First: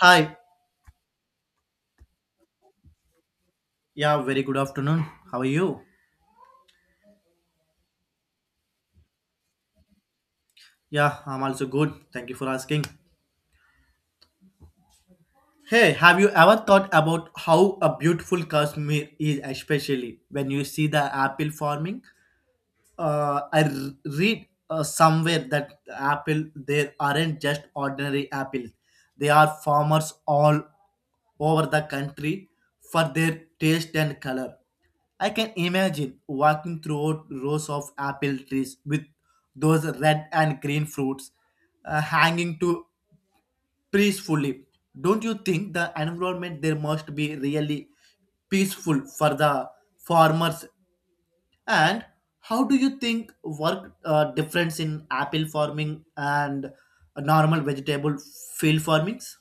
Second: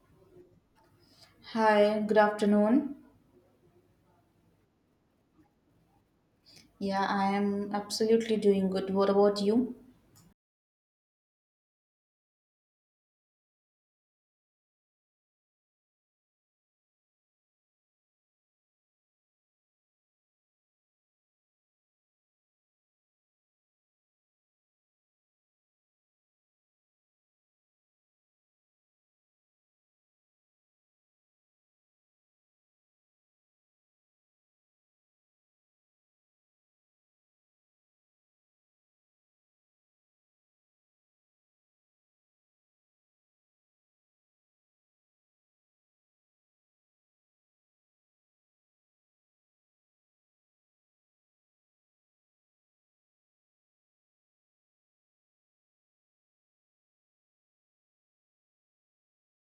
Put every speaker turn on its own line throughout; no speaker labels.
Hi.
Hi, good afternoon.
Yeah, very good afternoon. How are you?
Yeah, I am absolutely doing good. What about you?
Yeah, I'm also good. Thank you for asking. Hey, have you ever thought about how a beautiful Kashmir is, especially when you see the apple farming? I read somewhere that apple there aren't just ordinary apples. They are farmers all over the country for their taste and color. I can imagine walking through rows of apple trees with those red and green fruits hanging to peacefully. Don't you think the environment there must be really peaceful for the farmers, and how do you think work difference in apple farming and a normal vegetable field farmings?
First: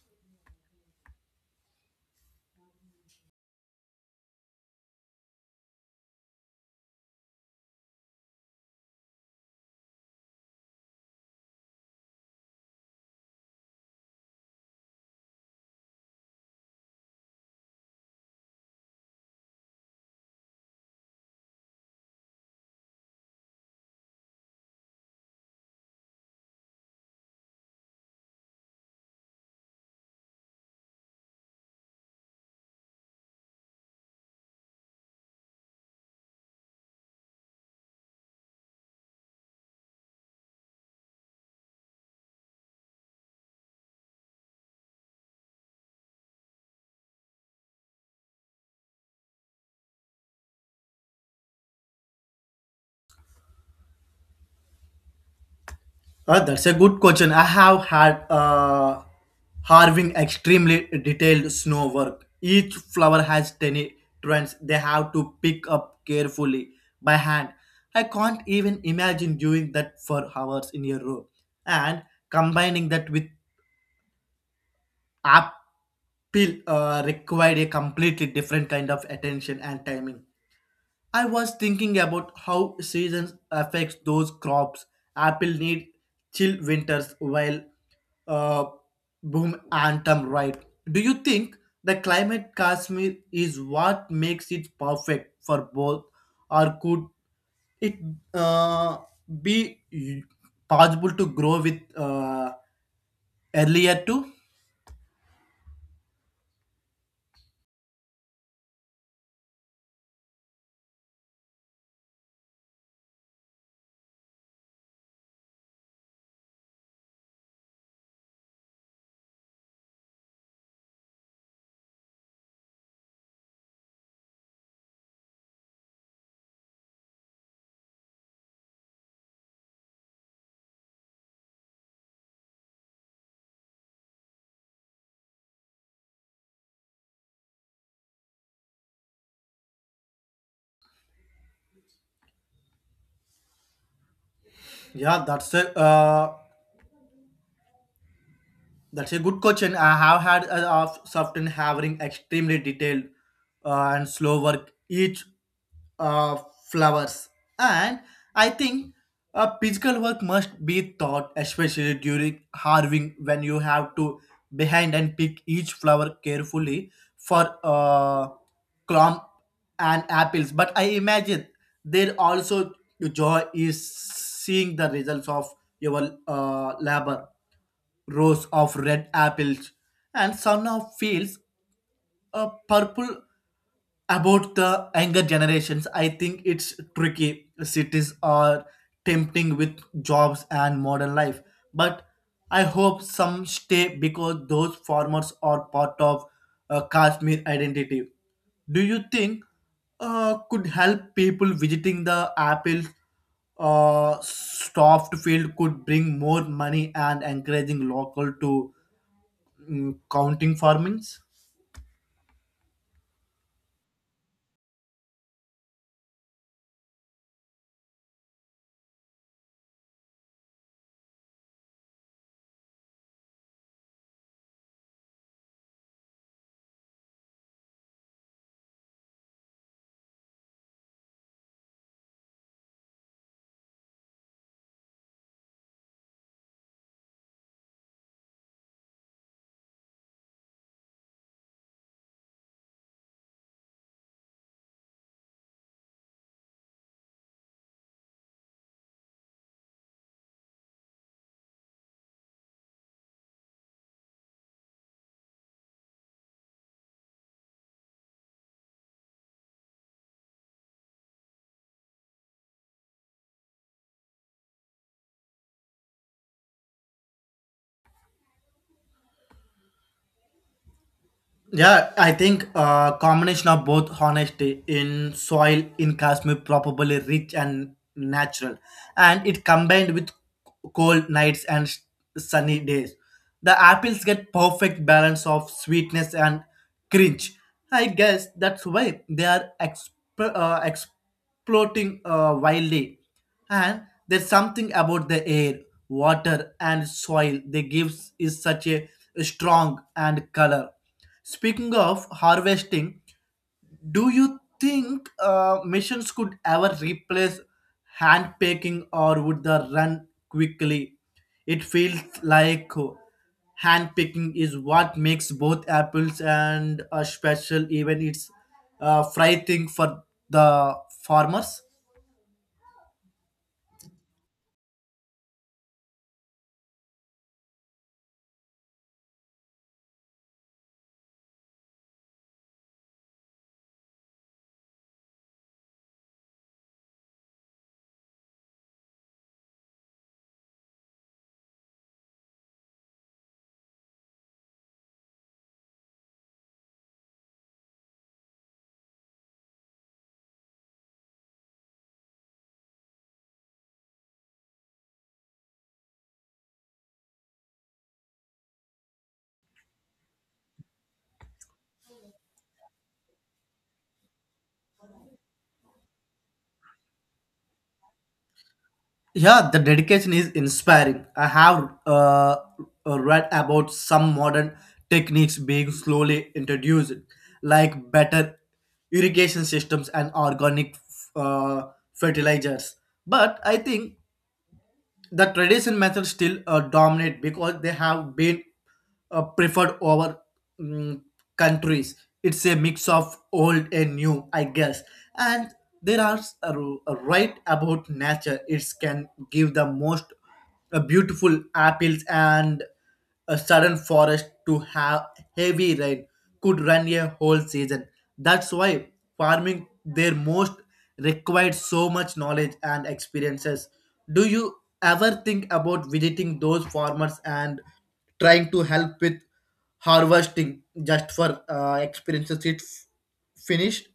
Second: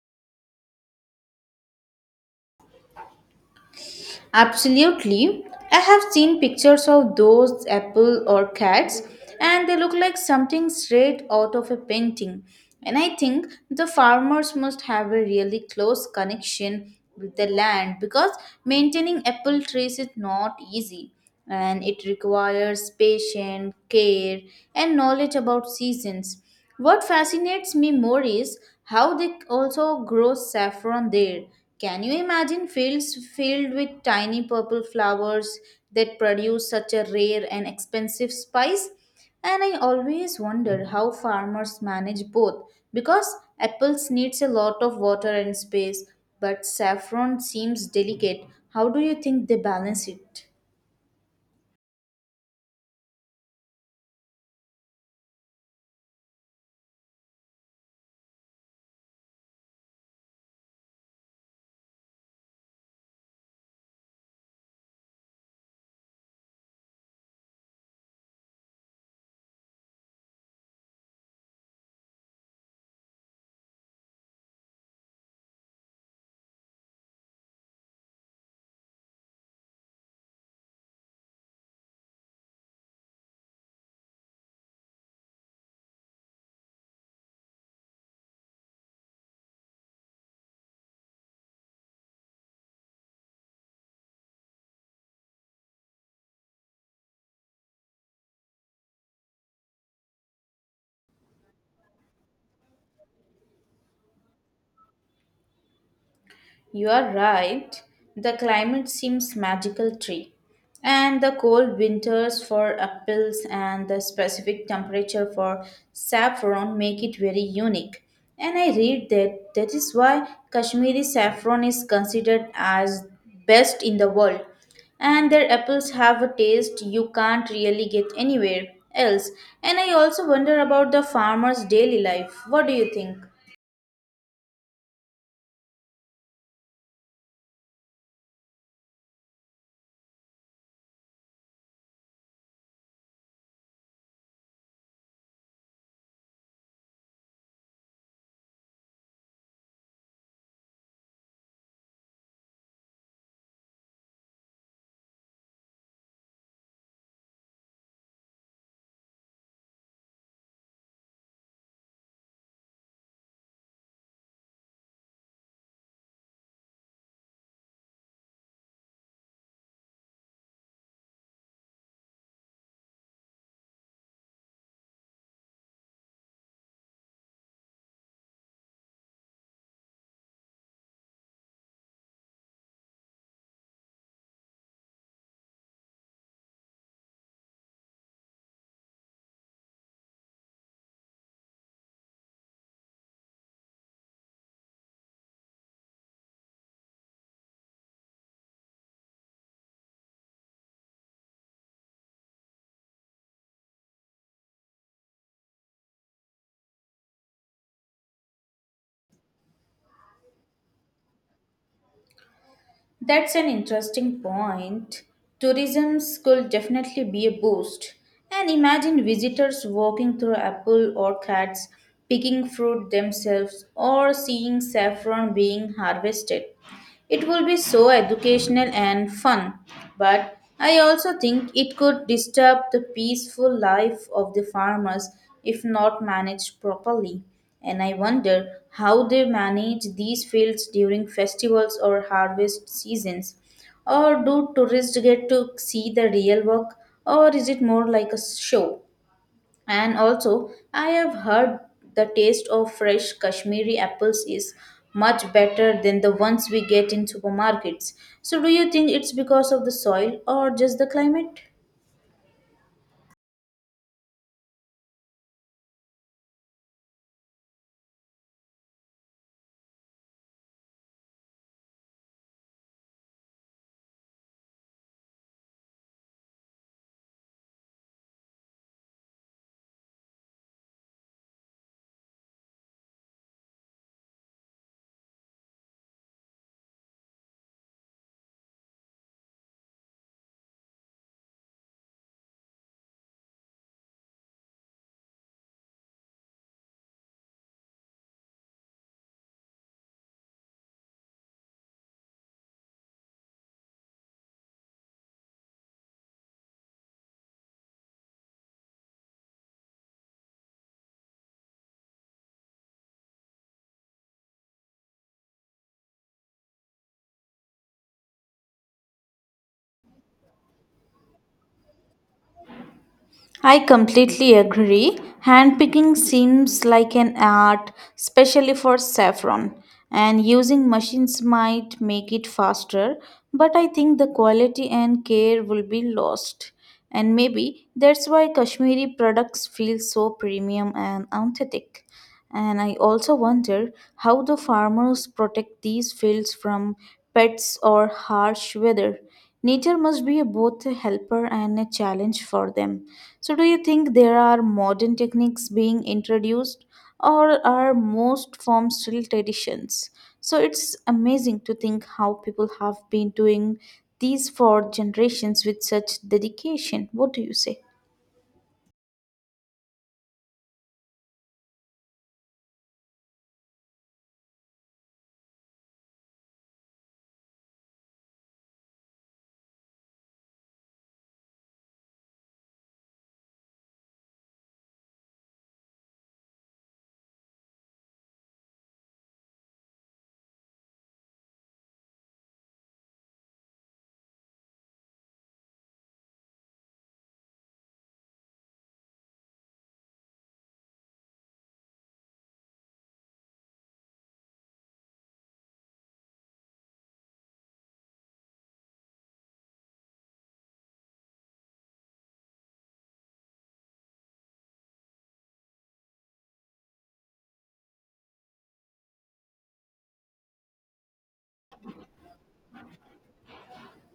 Absolutely. I have seen pictures of those apple orchids, and they look like something straight out of a painting. And I think the farmers must have a really close connection with the land because maintaining apple trees is not easy, and it requires patience, care, and knowledge about seasons. What fascinates me more is how they also grow saffron there. Can you imagine fields filled with tiny purple flowers that produce such a rare and expensive spice? And I always wonder how farmers manage both because apples needs a lot of water and space, but saffron seems delicate. How do you think they balance it?
That's a good question. I have had harving extremely detailed snow work. Each flower has tiny trends they have to pick up carefully by hand. I can't even imagine doing that for hours in a row. And combining that with Apple required a completely different kind of attention and timing. I was thinking about how seasons affects those crops. Apple need chill winters while uh, boom anthem right. Do you think the climate Kashmir is what makes it perfect for both, or could it uh, be possible to grow with earlier too?
You are right. The climate seems magical tree. And the cold winters for apples and the specific temperature for saffron make it very unique. And I read that that is why Kashmiri saffron is considered as best in the world. And their apples have a taste you can't really get anywhere else. And I also wonder about the farmer's daily life. What do you think?
Yeah that's a uh, That's a good question. I have had a of often having extremely detailed and slow work each uh, flowers, and I think physical work must be taught, especially during harving when you have to behind and pick each flower carefully for crumb and apples. But I imagine there also joy is seeing the results of your labor rows of red apples, and son of feels a purple about the younger generations. I think it's tricky. Cities are tempting with jobs and modern life, but I hope some stay because those farmers are part of Kashmir identity. Do you think could help people visiting the apple soft field could bring more money and encouraging local to counting farmings?
That's an interesting point. Tourism could definitely be a boost. And imagine visitors walking through apple orchards, picking fruit themselves, or seeing saffron being harvested. It will be so educational and fun, but I also think it could disturb the peaceful life of the farmers if not managed properly. And I wonder how they manage these fields during festivals or harvest seasons. Or do tourists get to see the real work, or is it more like a show? And also, I have heard the taste of fresh Kashmiri apples is much better than the ones we get in supermarkets. So, do you think it's because of the soil or just the climate?
Yeah, I think combination of both honesty in soil in Kashmir probably rich and natural, and it combined with cold nights and sunny days. The apples get perfect balance of sweetness and crunch. I guess that's why they are exploding wildly, and there's something about the air, water, and soil they gives is such a strong and color. Speaking of harvesting, do you think machines could ever replace hand picking or would they run quickly? It feels like hand picking is what makes both apples and a special even it's a fry thing for the farmers.
I completely agree. Handpicking seems like an art, especially for saffron, and using machines might make it faster, but I think the quality and care will be lost. And maybe that's why Kashmiri products feel so premium and authentic. And I also wonder how the farmers protect these fields from pests or harsh weather. Nature must be both a helper and a challenge for them. So, do you think there are modern techniques being introduced, or are most forms still traditions? So, it's amazing to think how people have been doing these for generations with such dedication. What do you say?
Yeah, the dedication is inspiring. I have read about some modern techniques being slowly introduced, like better irrigation systems and organic uh, fertilizers. But I think the traditional methods still dominate because they have been preferred over mm, countries. It's a mix of old and new, I guess. And there are s- a, r- a right about nature. It can give the most beautiful apples and a sudden forest to have heavy rain could run a whole season. That's why farming their most required so much knowledge and experiences. Do you ever think about visiting those farmers and trying to help with harvesting just for experiences it finished?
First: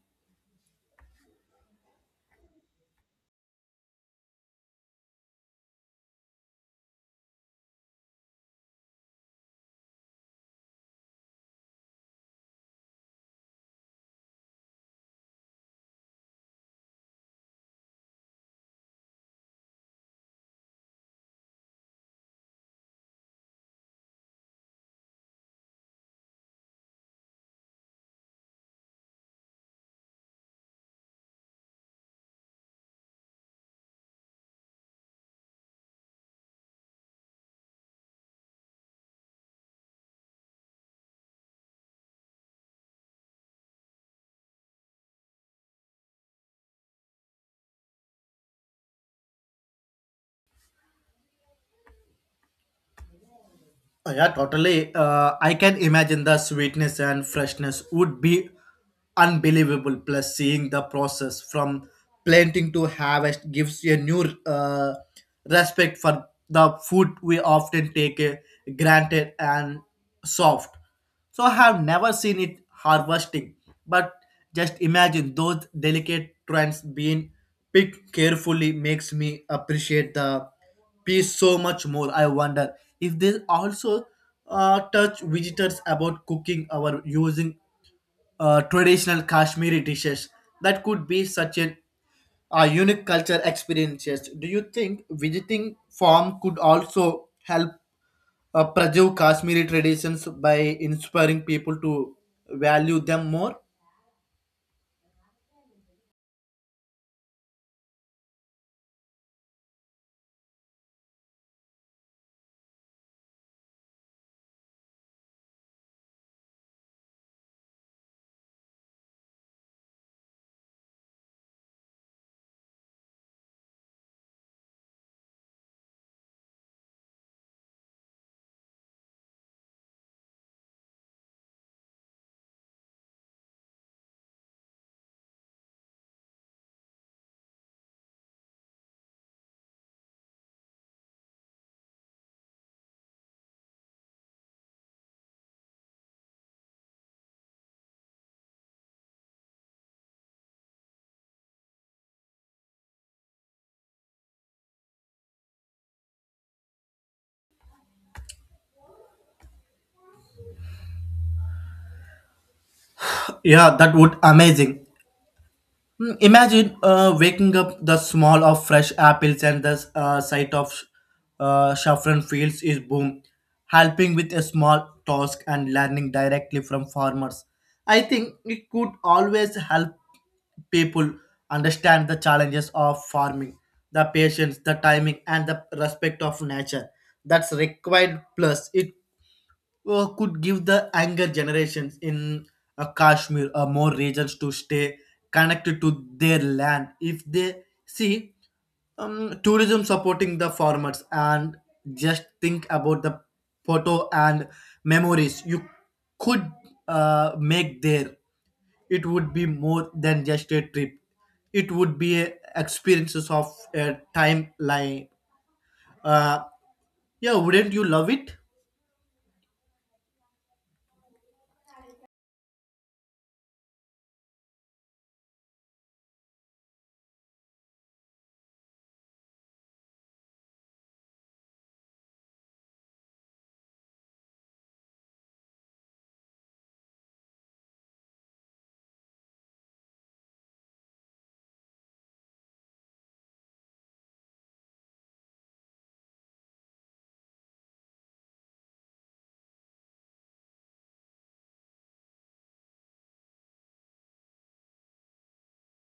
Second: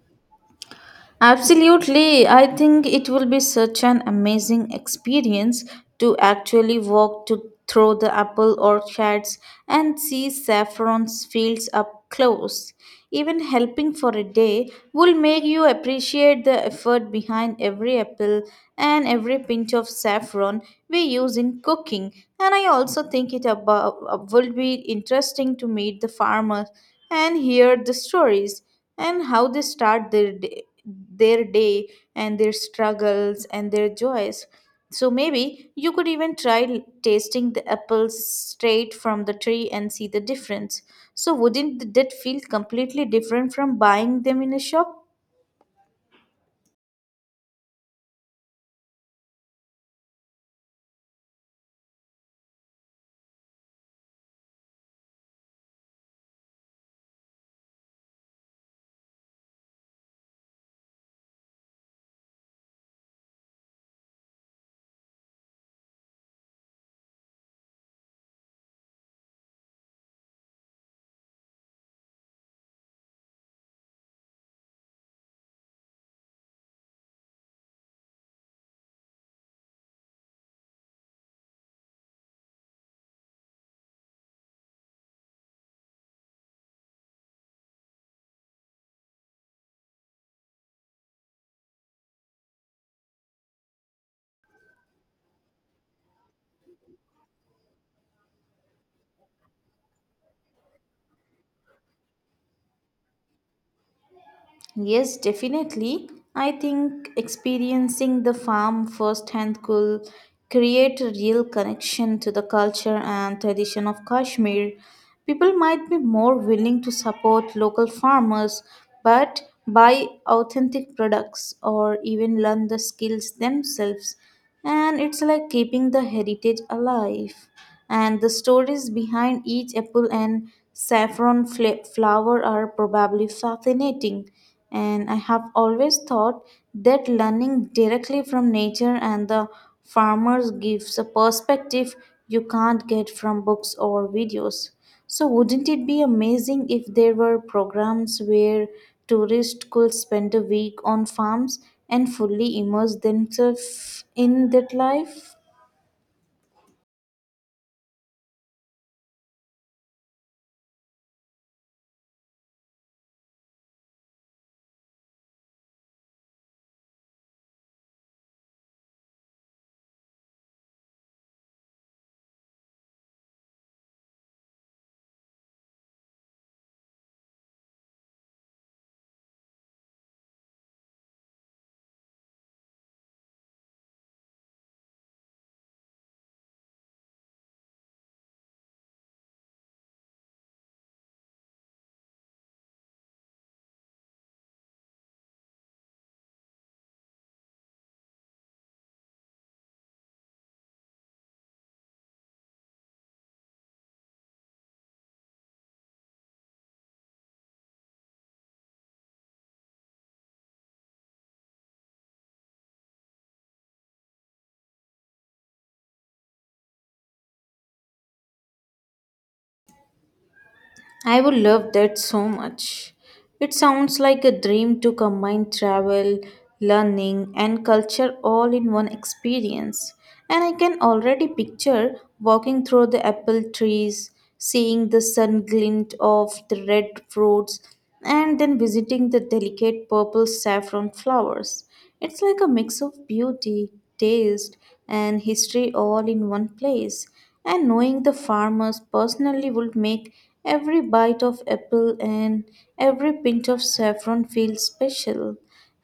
Absolutely. I think it will be such an amazing experience to actually through the apple orchards and see saffron's fields up close. Even helping for a day will make you appreciate the effort behind every apple and every pinch of saffron we use in cooking. And I also will be interesting to meet the farmers and hear the stories and how they start their day and their struggles and their joys. So maybe you could even tasting the apples straight from the tree and see the difference. So wouldn't that feel completely different from buying them in a shop?
Oh, yeah, totally. I can imagine the sweetness and freshness would be unbelievable. Plus, seeing the process from planting to harvest gives you a new respect for the food we often take granted and soft. So, I have never seen it harvesting, but just imagine those delicate trends being picked carefully makes me appreciate the peace so much more. I wonder if they also touch visitors about cooking or using traditional Kashmiri dishes. That could be such an unique culture experiences. Do you think visiting farm could also help preserve Kashmiri traditions by inspiring people to value them more?
Yes, definitely. I think experiencing the farm firsthand could create a real connection to the culture and tradition of Kashmir. People might be more willing to support local farmers, but buy authentic products or even learn the skills themselves, and it's like keeping the heritage alive. And the stories behind each apple and saffron flower are probably fascinating. And I have always thought that learning directly from nature and the farmers gives a perspective you can't get from books or videos. So, wouldn't it be amazing if there were programs where tourists could spend a week on farms and fully immerse themselves in that life?
Yeah, that would amazing. Imagine waking up the smell of fresh apples and the sight of saffron fields is boom, helping with a small task and learning directly from farmers. I think it could always help people understand the challenges of farming, the patience, the timing, and the respect of nature that's required. Plus, it could give the younger generations in Kashmir more reasons to stay connected to their land if they see tourism supporting the farmers, and just think about the photo and memories you could make there. It would be more than just a trip, it would be a experiences of a timeline, uh, yeah, wouldn't you love it?
I would love that so much. It sounds like a dream to combine travel, learning, and culture all in one experience. And I can already picture walking through the apple trees, seeing the sun glint off the red fruits, and then visiting the delicate purple saffron flowers. It's like a mix of beauty, taste, and history all in one place, and knowing the farmers personally would make every bite of apple and every pinch of saffron feel special.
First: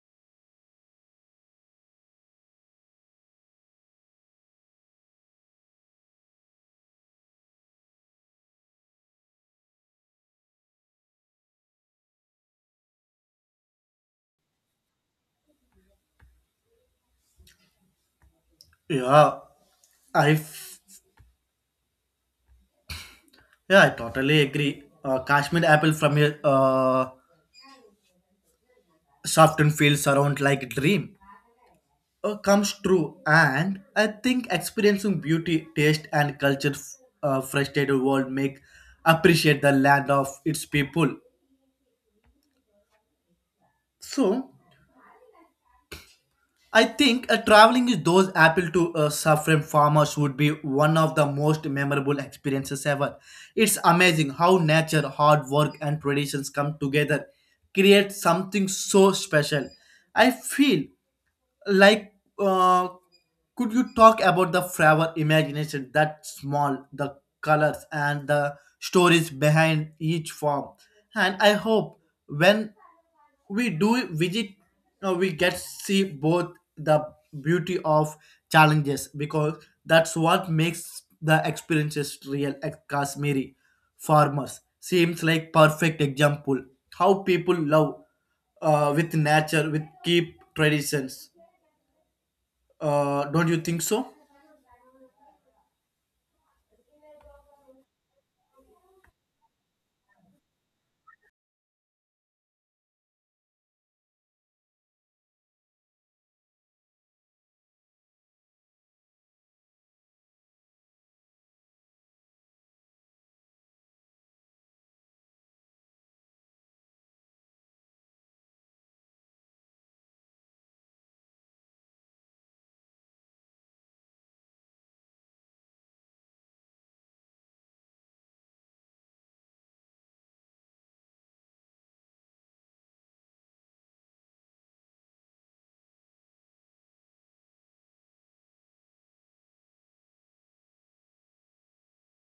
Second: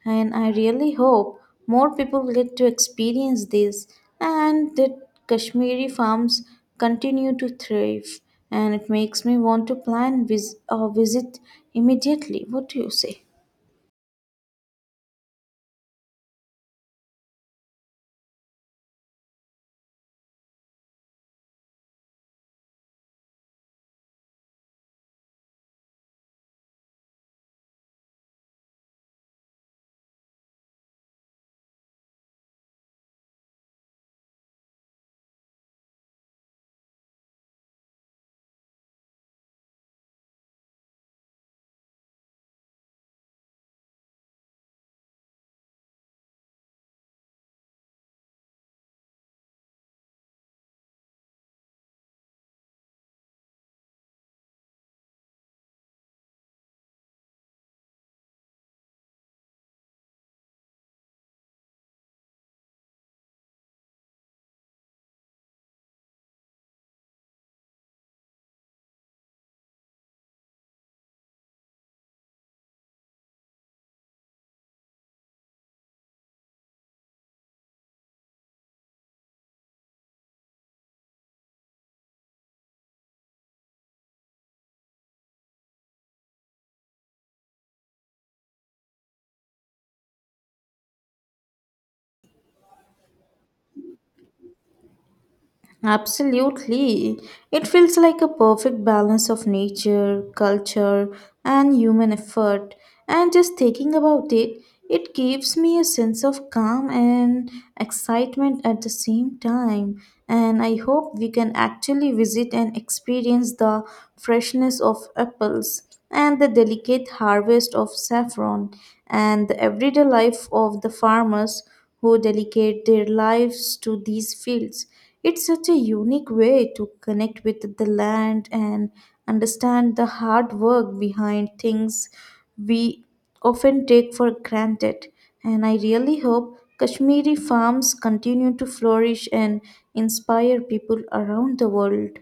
And I really hope more people get to experience this and that Kashmiri farms continue to thrive. And it makes me want to plan a visit immediately. What do you say?
Yeah i Yeah, I totally agree. Kashmir apple from your softened fields around like a dream comes true, and I think experiencing beauty, taste, and culture frustrated world make appreciate the land of its people. So I think traveling with those apple to suffering farmers would be one of the most memorable experiences ever. It's amazing how nature, hard work, and traditions come together, create something so special. I feel like uh, could you talk about the flower imagination that small the colors and the stories behind each form, and I hope when we do visit, we get see both the beauty of challenges because that's what makes the experiences real at Kashmiri farmers seems like perfect example how people love with nature with keep traditions. Don't you think so?
Absolutely. It feels like a perfect balance of nature, culture, and human effort. And just thinking about it, it gives me a sense of calm and excitement at the same time. And I hope we can actually visit and experience the freshness of apples, and the delicate harvest of saffron, and the everyday life of the farmers who dedicate their lives to these fields. It's such a unique way to connect with the land and understand the hard work behind things we often take for granted. And I really hope Kashmiri farms continue to flourish and inspire people around the world.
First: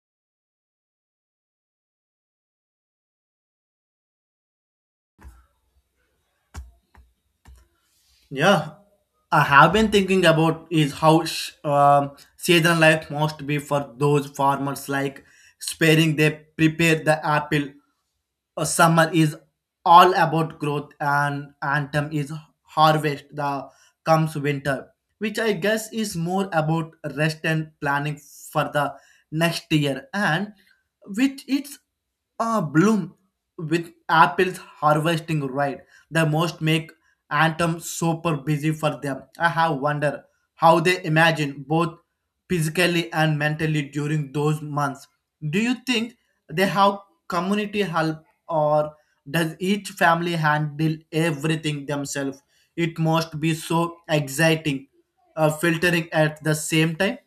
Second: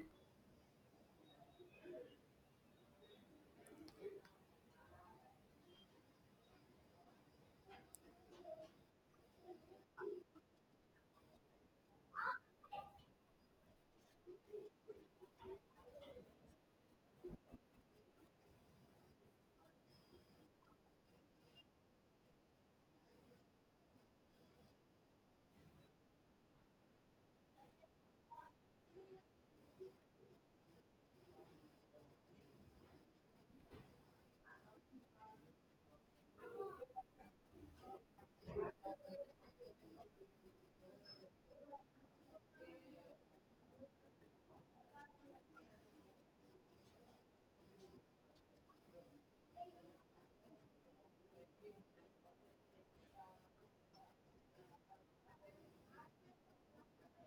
Yeah, I have been thinking about is how season life must be for those farmers like sparing they prepare the apple, summer is all about growth and autumn is harvest, the comes winter, which I guess is more about rest and planning for the next year, and with its bloom with apples harvesting right, the most make autumn super busy for them. I have wonder how they imagine both physically and mentally during those months. Do you think they have community help, or does each family handle everything themselves? It must be so exciting, filtering at the same time.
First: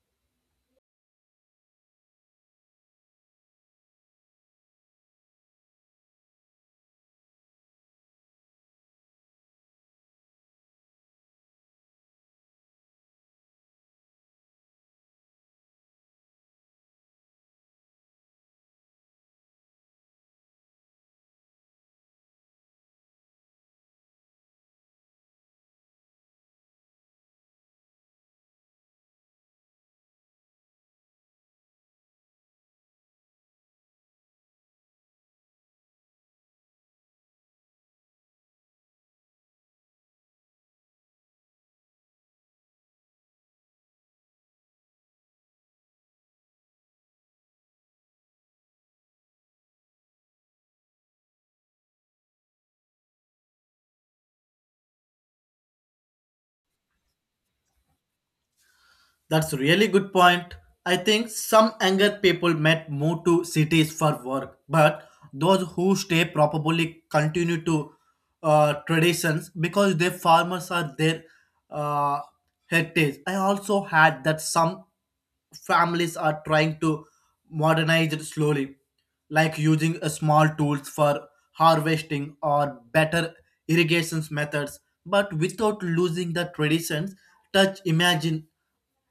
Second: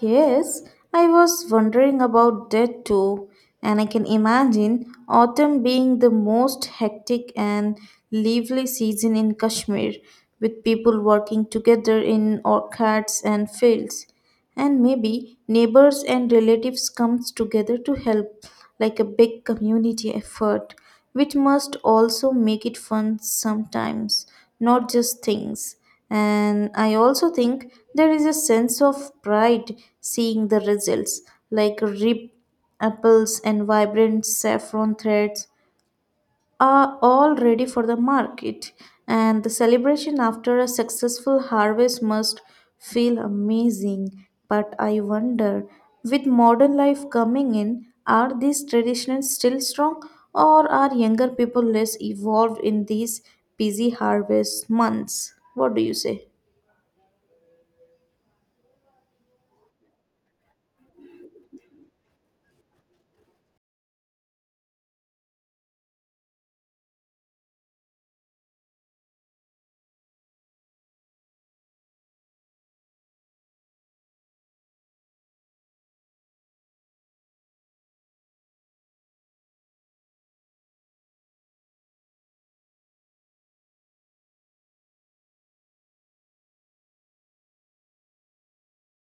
Yes, I was wondering about that too, and I can imagine autumn being the most hectic and lively season in Kashmir, with people working together in orchards and fields. And maybe neighbors and relatives comes together to help, like a big community effort, which must also make it fun sometimes, not just things. And I also think there is a sense of pride seeing the results, like rib apples and vibrant saffron threads are all ready for the market, and the celebration after a successful harvest must feel amazing. But I wonder, with modern life coming in, are these traditions still strong, or are younger people less evolved in these busy harvest months? What do you say?
That's a really good point. I think some younger people might move to cities for work, but those who stay probably continue to traditions because their farmers are their uh, heritage. I also had that some families are trying to modernize it slowly, like using a small tools for harvesting or better irrigation methods, but without losing the traditions touch. Imagine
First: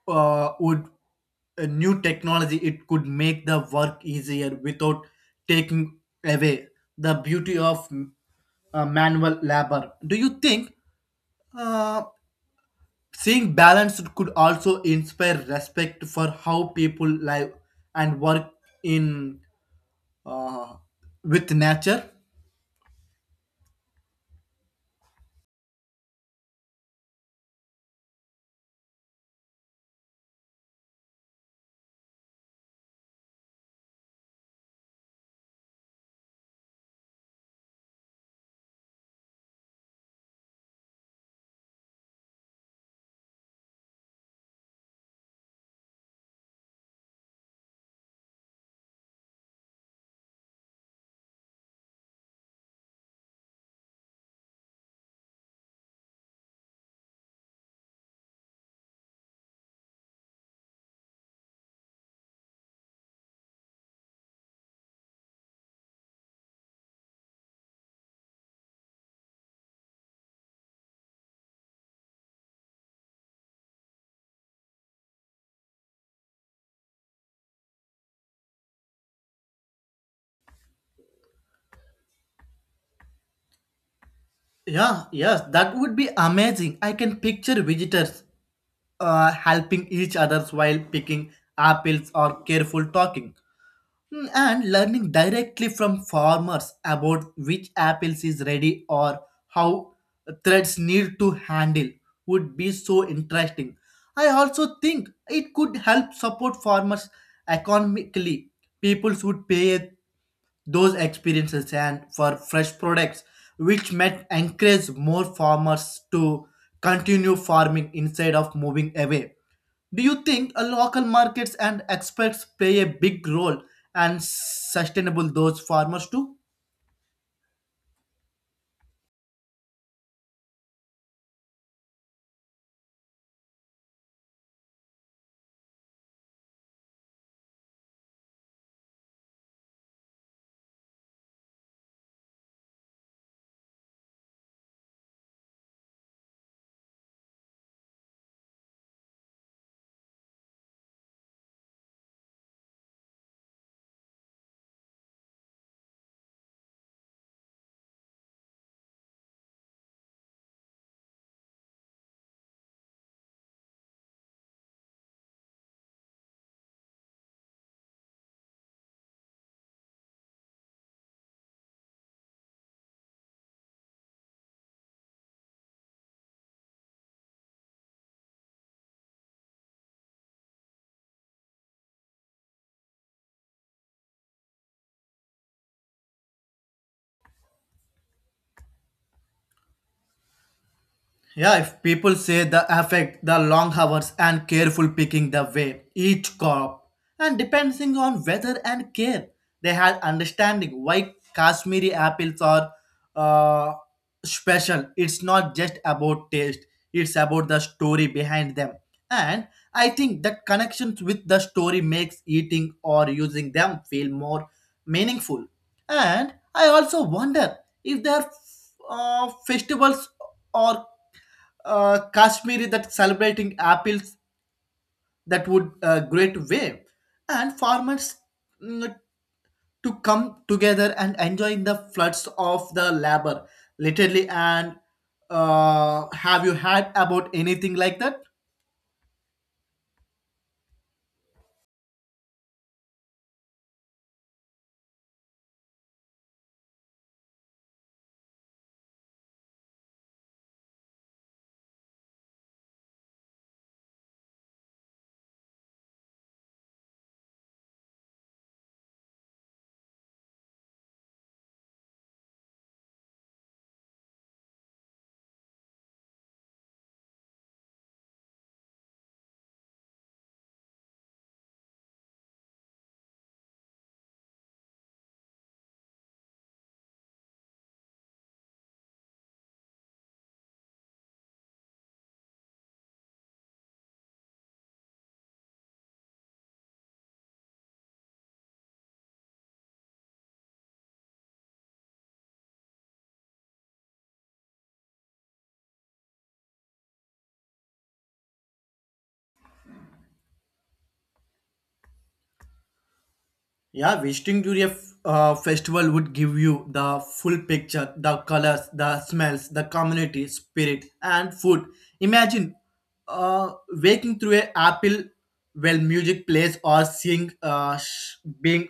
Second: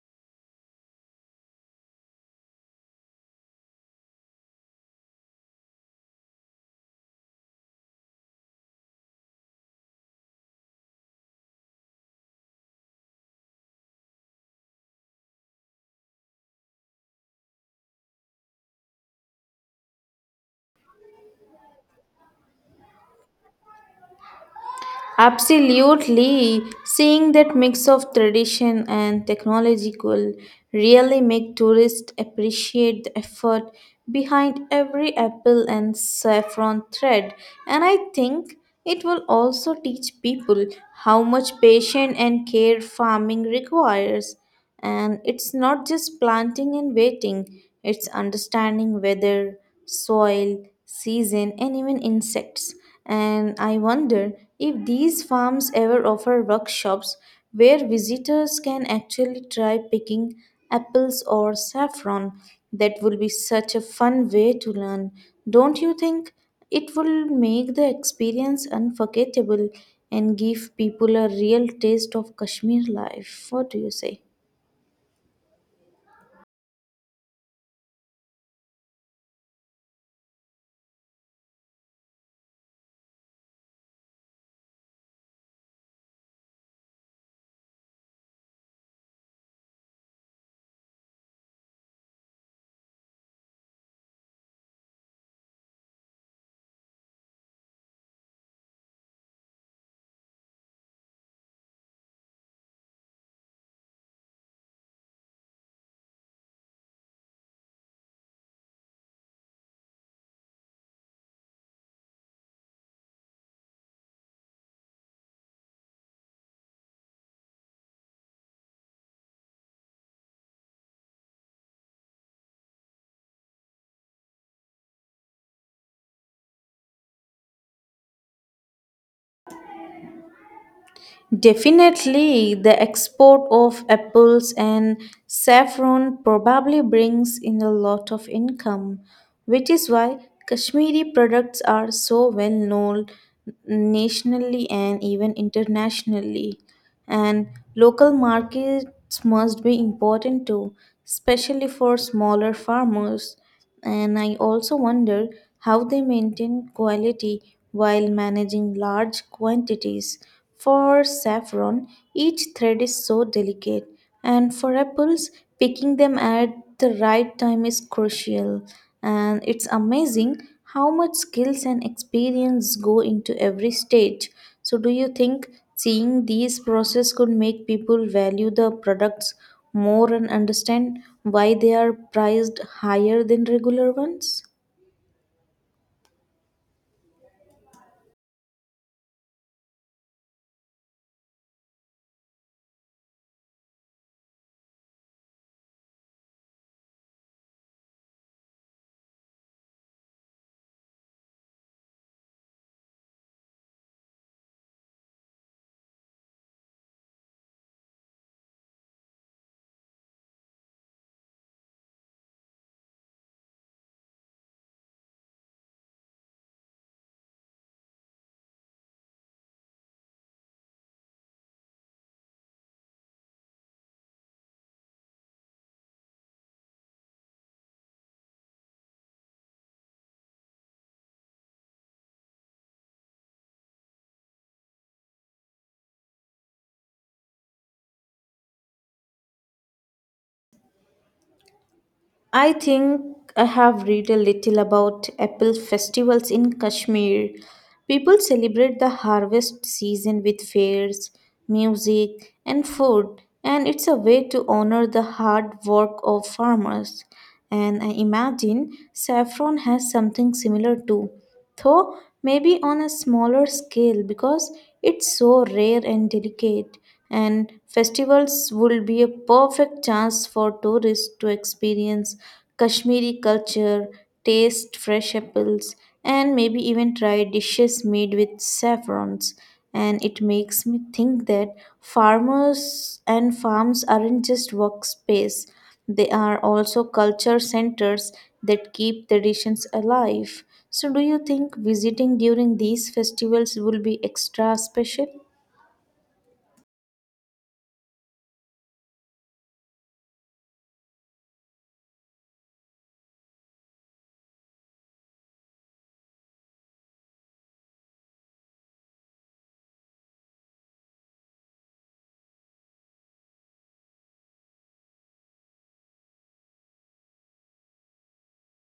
would a new technology it could make the work easier without taking away the beauty of manual labor. Do you think uh, seeing balance could also inspire respect for how people live and work in, uh, with nature?
Absolutely. Seeing that mix of tradition and technology could really make tourists appreciate the effort behind every apple and saffron thread. And I think it will also teach people how much patience and care farming requires. And it's not just planting and waiting, it's understanding weather, soil, season, and even insects. And I wonder if these farms ever offer workshops where visitors can actually try picking apples or saffron. That will be such a fun way to learn. Don't you think it will make the experience unforgettable and give people a real taste of Kashmir life? What do you say?
Yeah yes that would be amazing. I can picture visitors helping each others while picking apples or careful talking. And learning directly from farmers about which apples is ready or how threads need to handle would be so interesting. I also think it could help support farmers economically. People should pay those experiences and for fresh products, which might encourage more farmers to continue farming instead of moving away. Do you think local markets and experts play a big role and sustainable those farmers too?
Definitely, the export of apples and saffron probably brings in a lot of income, which is why Kashmiri products are so well known nationally and even internationally, and local markets must be important too, especially for smaller farmers. And I also wonder how they maintain quality while managing large quantities. For saffron, each thread is so delicate, and for apples, picking them at the right time is crucial, and it's amazing how much skills and experience go into every stage. So, do you think seeing these process could make people value the products more and understand why they are priced higher than regular ones?
Yeah, if people say the affect, the long hours and careful picking the way, each crop, and depending on weather and care, they had understanding why Kashmiri apples are uh, special. It's not just about taste; it's about the story behind them. And I think that connections with the story makes eating or using them feel more meaningful. And I also wonder if their festivals or Kashmiri that celebrating apples, that would great way, and farmers mm, to come together and enjoy the floods of the labor, literally. And have you had about anything like that?
I think I have read a little about apple festivals in Kashmir. People celebrate the harvest season with fairs, music, and food, and it's a way to honor the hard work of farmers. And I imagine saffron has something similar too, though maybe on a smaller scale because it's so rare and delicate. And festivals would be a perfect chance for tourists to experience Kashmiri culture, taste fresh apples, and maybe even try dishes made with saffrons. And it makes me think that farmers and farms aren't just workspace, they are also culture centers that keep traditions alive. So, do you think visiting during these festivals will be extra special?
Yeah, visiting during a festival would give you the full picture, the colors, the smells, the community spirit, and food. Imagine waking through an apple while music plays or seeing being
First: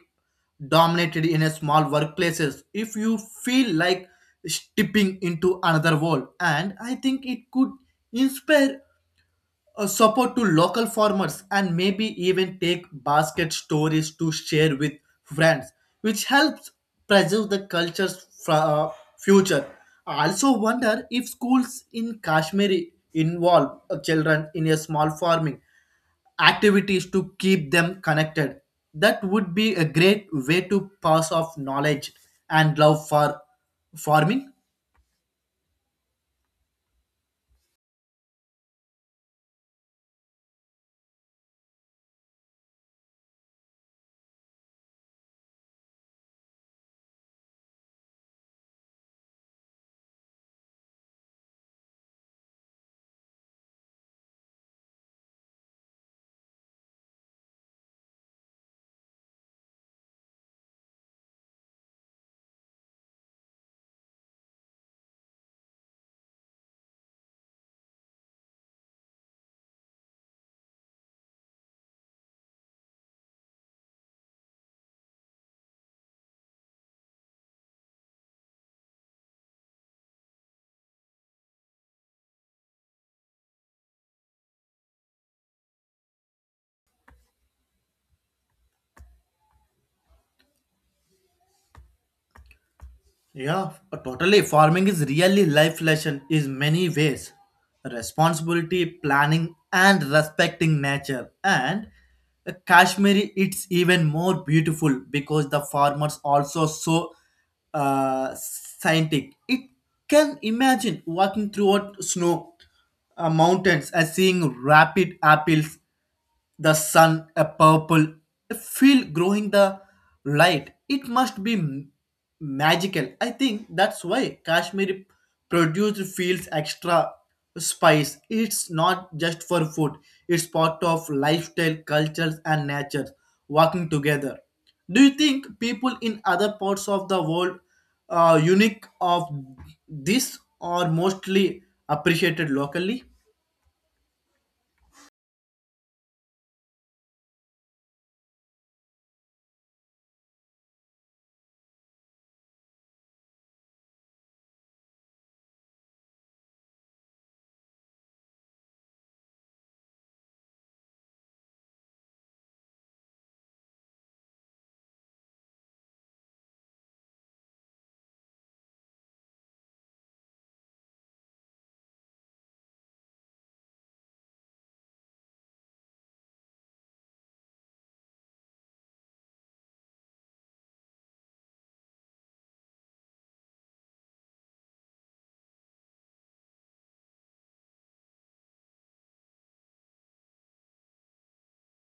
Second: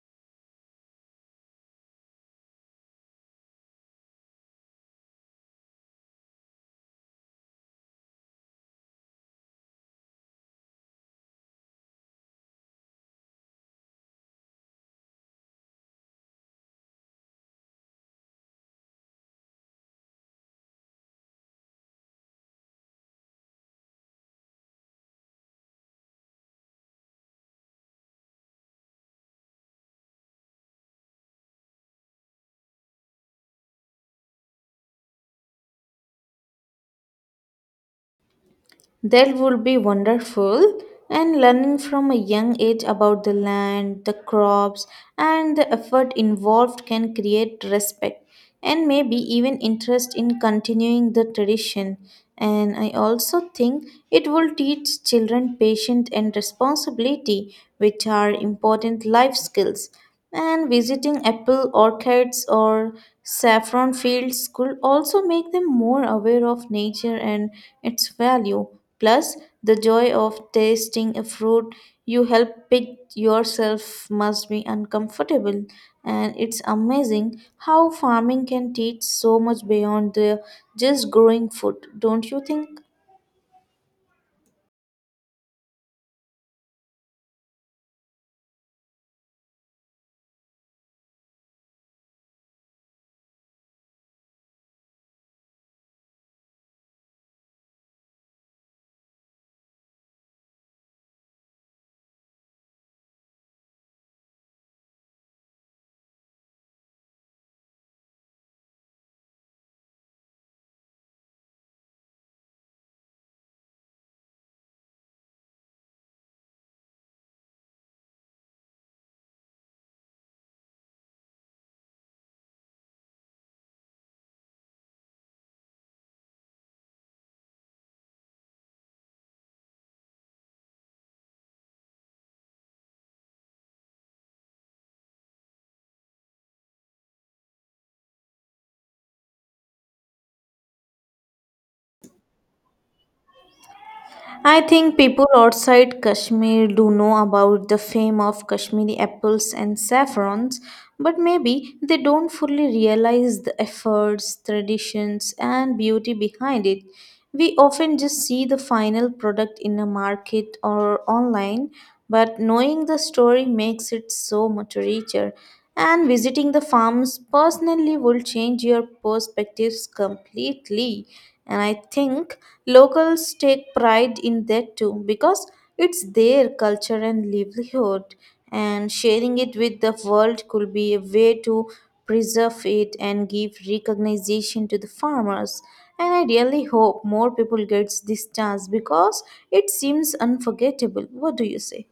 dominated in a small workplaces. If you feel like stepping into another world, and I think it could inspire support to local farmers and maybe even take basket stories to share with friends, which helps preserve the culture's future. I also wonder if schools in Kashmir involve children in a small farming activities to keep them connected. That would be a great way to pass off knowledge and love for farming.
That would be wonderful. And learning from a young age about the land, the crops, and the effort involved can create respect and maybe even interest in continuing the tradition. And I also think it will teach children patience and responsibility, which are important life skills. And visiting apple orchards or saffron fields could also make them more aware of nature and its value. Plus, the joy of tasting a fruit you help pick yourself must be uncomfortable. And it's amazing how farming can teach so much beyond the just growing food, don't you think?
Totally. Farming is really life lesson in many ways. Responsibility, planning, and respecting nature. And Kashmiri, it's even more beautiful because the farmers also so scientific. It can imagine walking throughout snow mountains and seeing rapid apples, the sun a purple, a field growing the light, it must be magical. I think that's why Kashmir produced fields extra spice, it's not just for food, it's part of lifestyle cultures and nature working together. Do you think people in other parts of the world are unique of this or mostly appreciated locally?
I think people outside Kashmir do know about the fame of Kashmiri apples and saffrons, but maybe they don't fully realize the efforts, traditions, and beauty behind it. We often just see the final product in a market or online, but knowing the story makes it so much richer, and visiting the farms personally will change your perspectives completely. And I think locals take pride in that too because it's their culture and livelihood, and sharing it with the world could be a way to preserve it and give recognition to the farmers. And I really hope more people gets this chance because it seems unforgettable. What do you say?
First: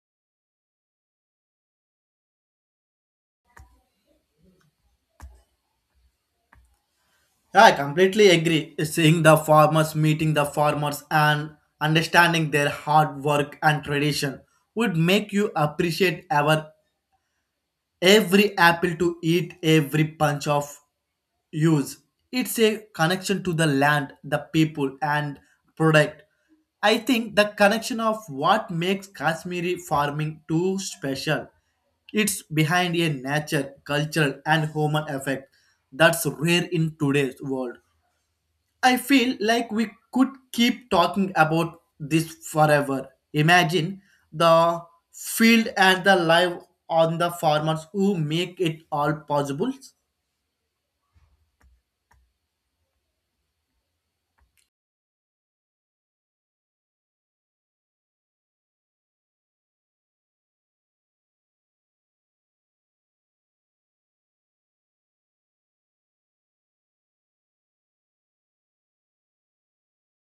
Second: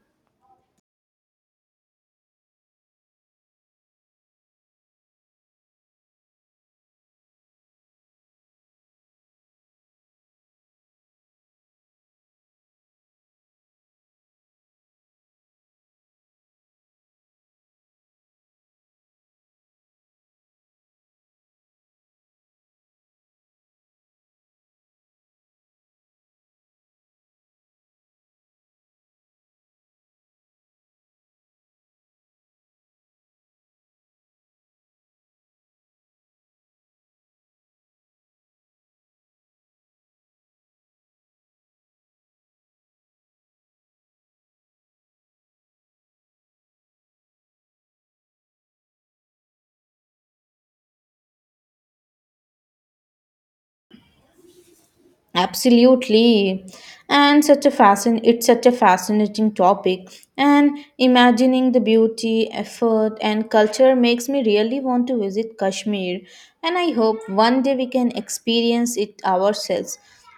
Yeah, I completely agree. Seeing the farmers, meeting the farmers, and understanding their hard work and tradition would make you appreciate our every apple to eat, every punch of use. It's a connection to the land, the people, and product. I think the connection of what makes Kashmiri farming too special. It's behind a nature, cultural, and human effect that's rare in today's world. I feel like we could keep talking about this forever. Imagine the field and the life on the farmers who make it all possible.
Absolutely. And such a fascin it's such a fascinating topic. And imagining the beauty, effort and culture makes me really want to visit Kashmir, and I hope one day we can experience it ourselves,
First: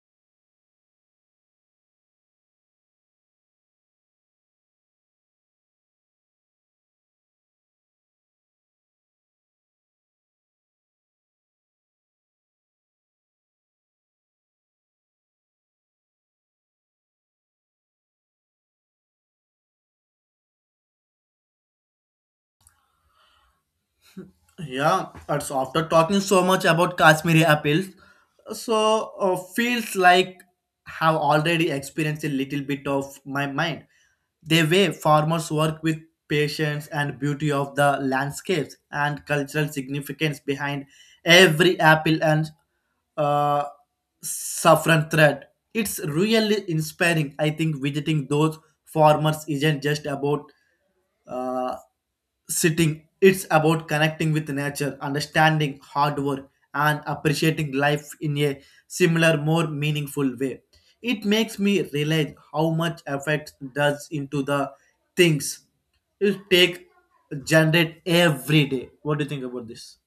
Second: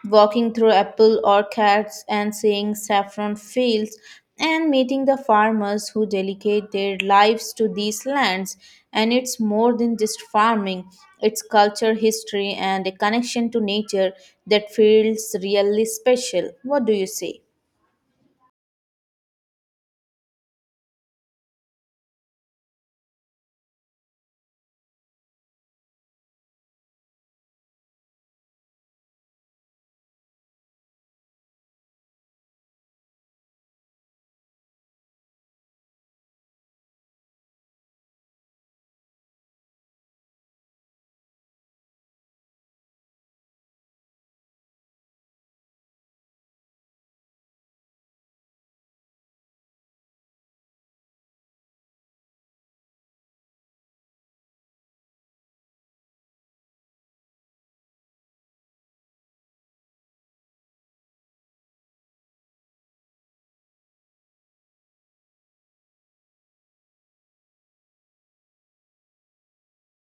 walking through apple orchards and seeing saffron fields and meeting the farmers who dedicate their lives to these lands. And it's more than just farming, it's culture, history, and a connection to nature that feels really special. What do you say?
Yeah, it's after talking so much about Kashmiri apples, so feels like have already experienced a little bit of my mind. The way farmers work with patience and beauty of the landscapes and cultural significance behind every apple and uh, saffron thread. It's really inspiring. I think visiting those farmers isn't just about uh, sitting. It's about connecting with nature, understanding hard work, and appreciating life in a similar, more meaningful way. It makes me realize how much effect does into the things it take generate every day. What do you think about this?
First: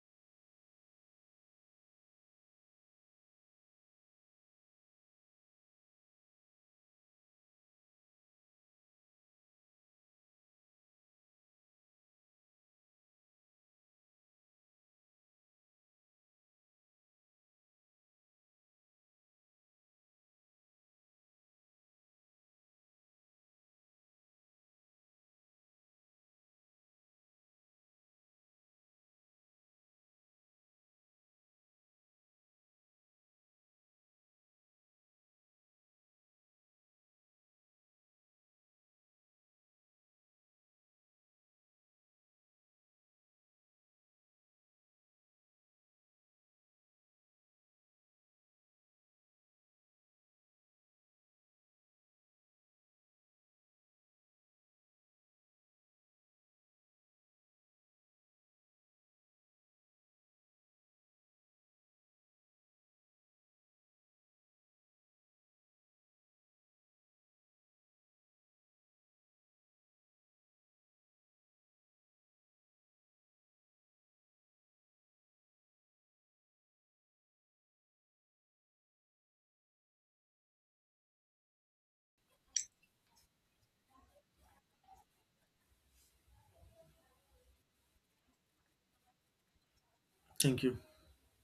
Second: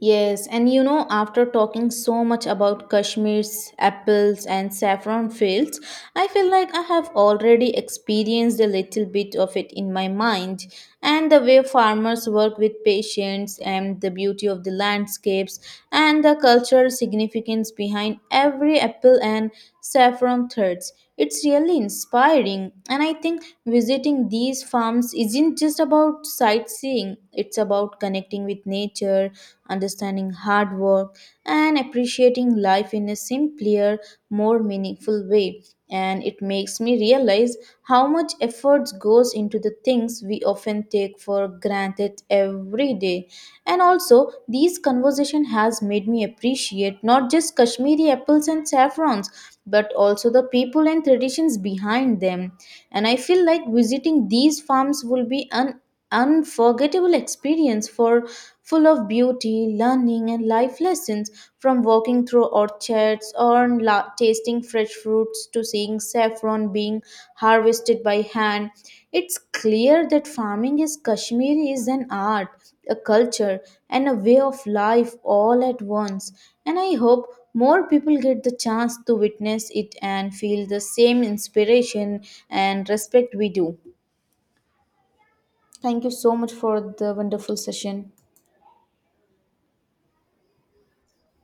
Yes, and after talking so much about Kashmir's apples and saffron fields, I feel like I have already experienced a little bit of it in my mind. And the way farmers work with patience, and the beauty of the landscapes, and the cultural significance behind every apple and saffron threads. It's really inspiring, and I think visiting these farms isn't just about sightseeing, it's about connecting with nature, understanding hard work, and appreciating life in a simpler, more meaningful way. And it makes me realize how much effort goes into the things we often take for granted every day. And also, these conversation has made me appreciate not just Kashmiri apples and saffrons, but also the people and traditions behind them. And I feel like visiting these farms will be an unforgettable experience for, full of beauty, learning, and life lessons. From walking through orchards or tasting fresh fruits to seeing saffron being harvested by hand, it's clear that farming is Kashmir is an art, a culture, and a way of life all at once. And I hope more people get the chance to witness it and feel the same inspiration and respect we do. Thank you so much for the wonderful session.
Thank you.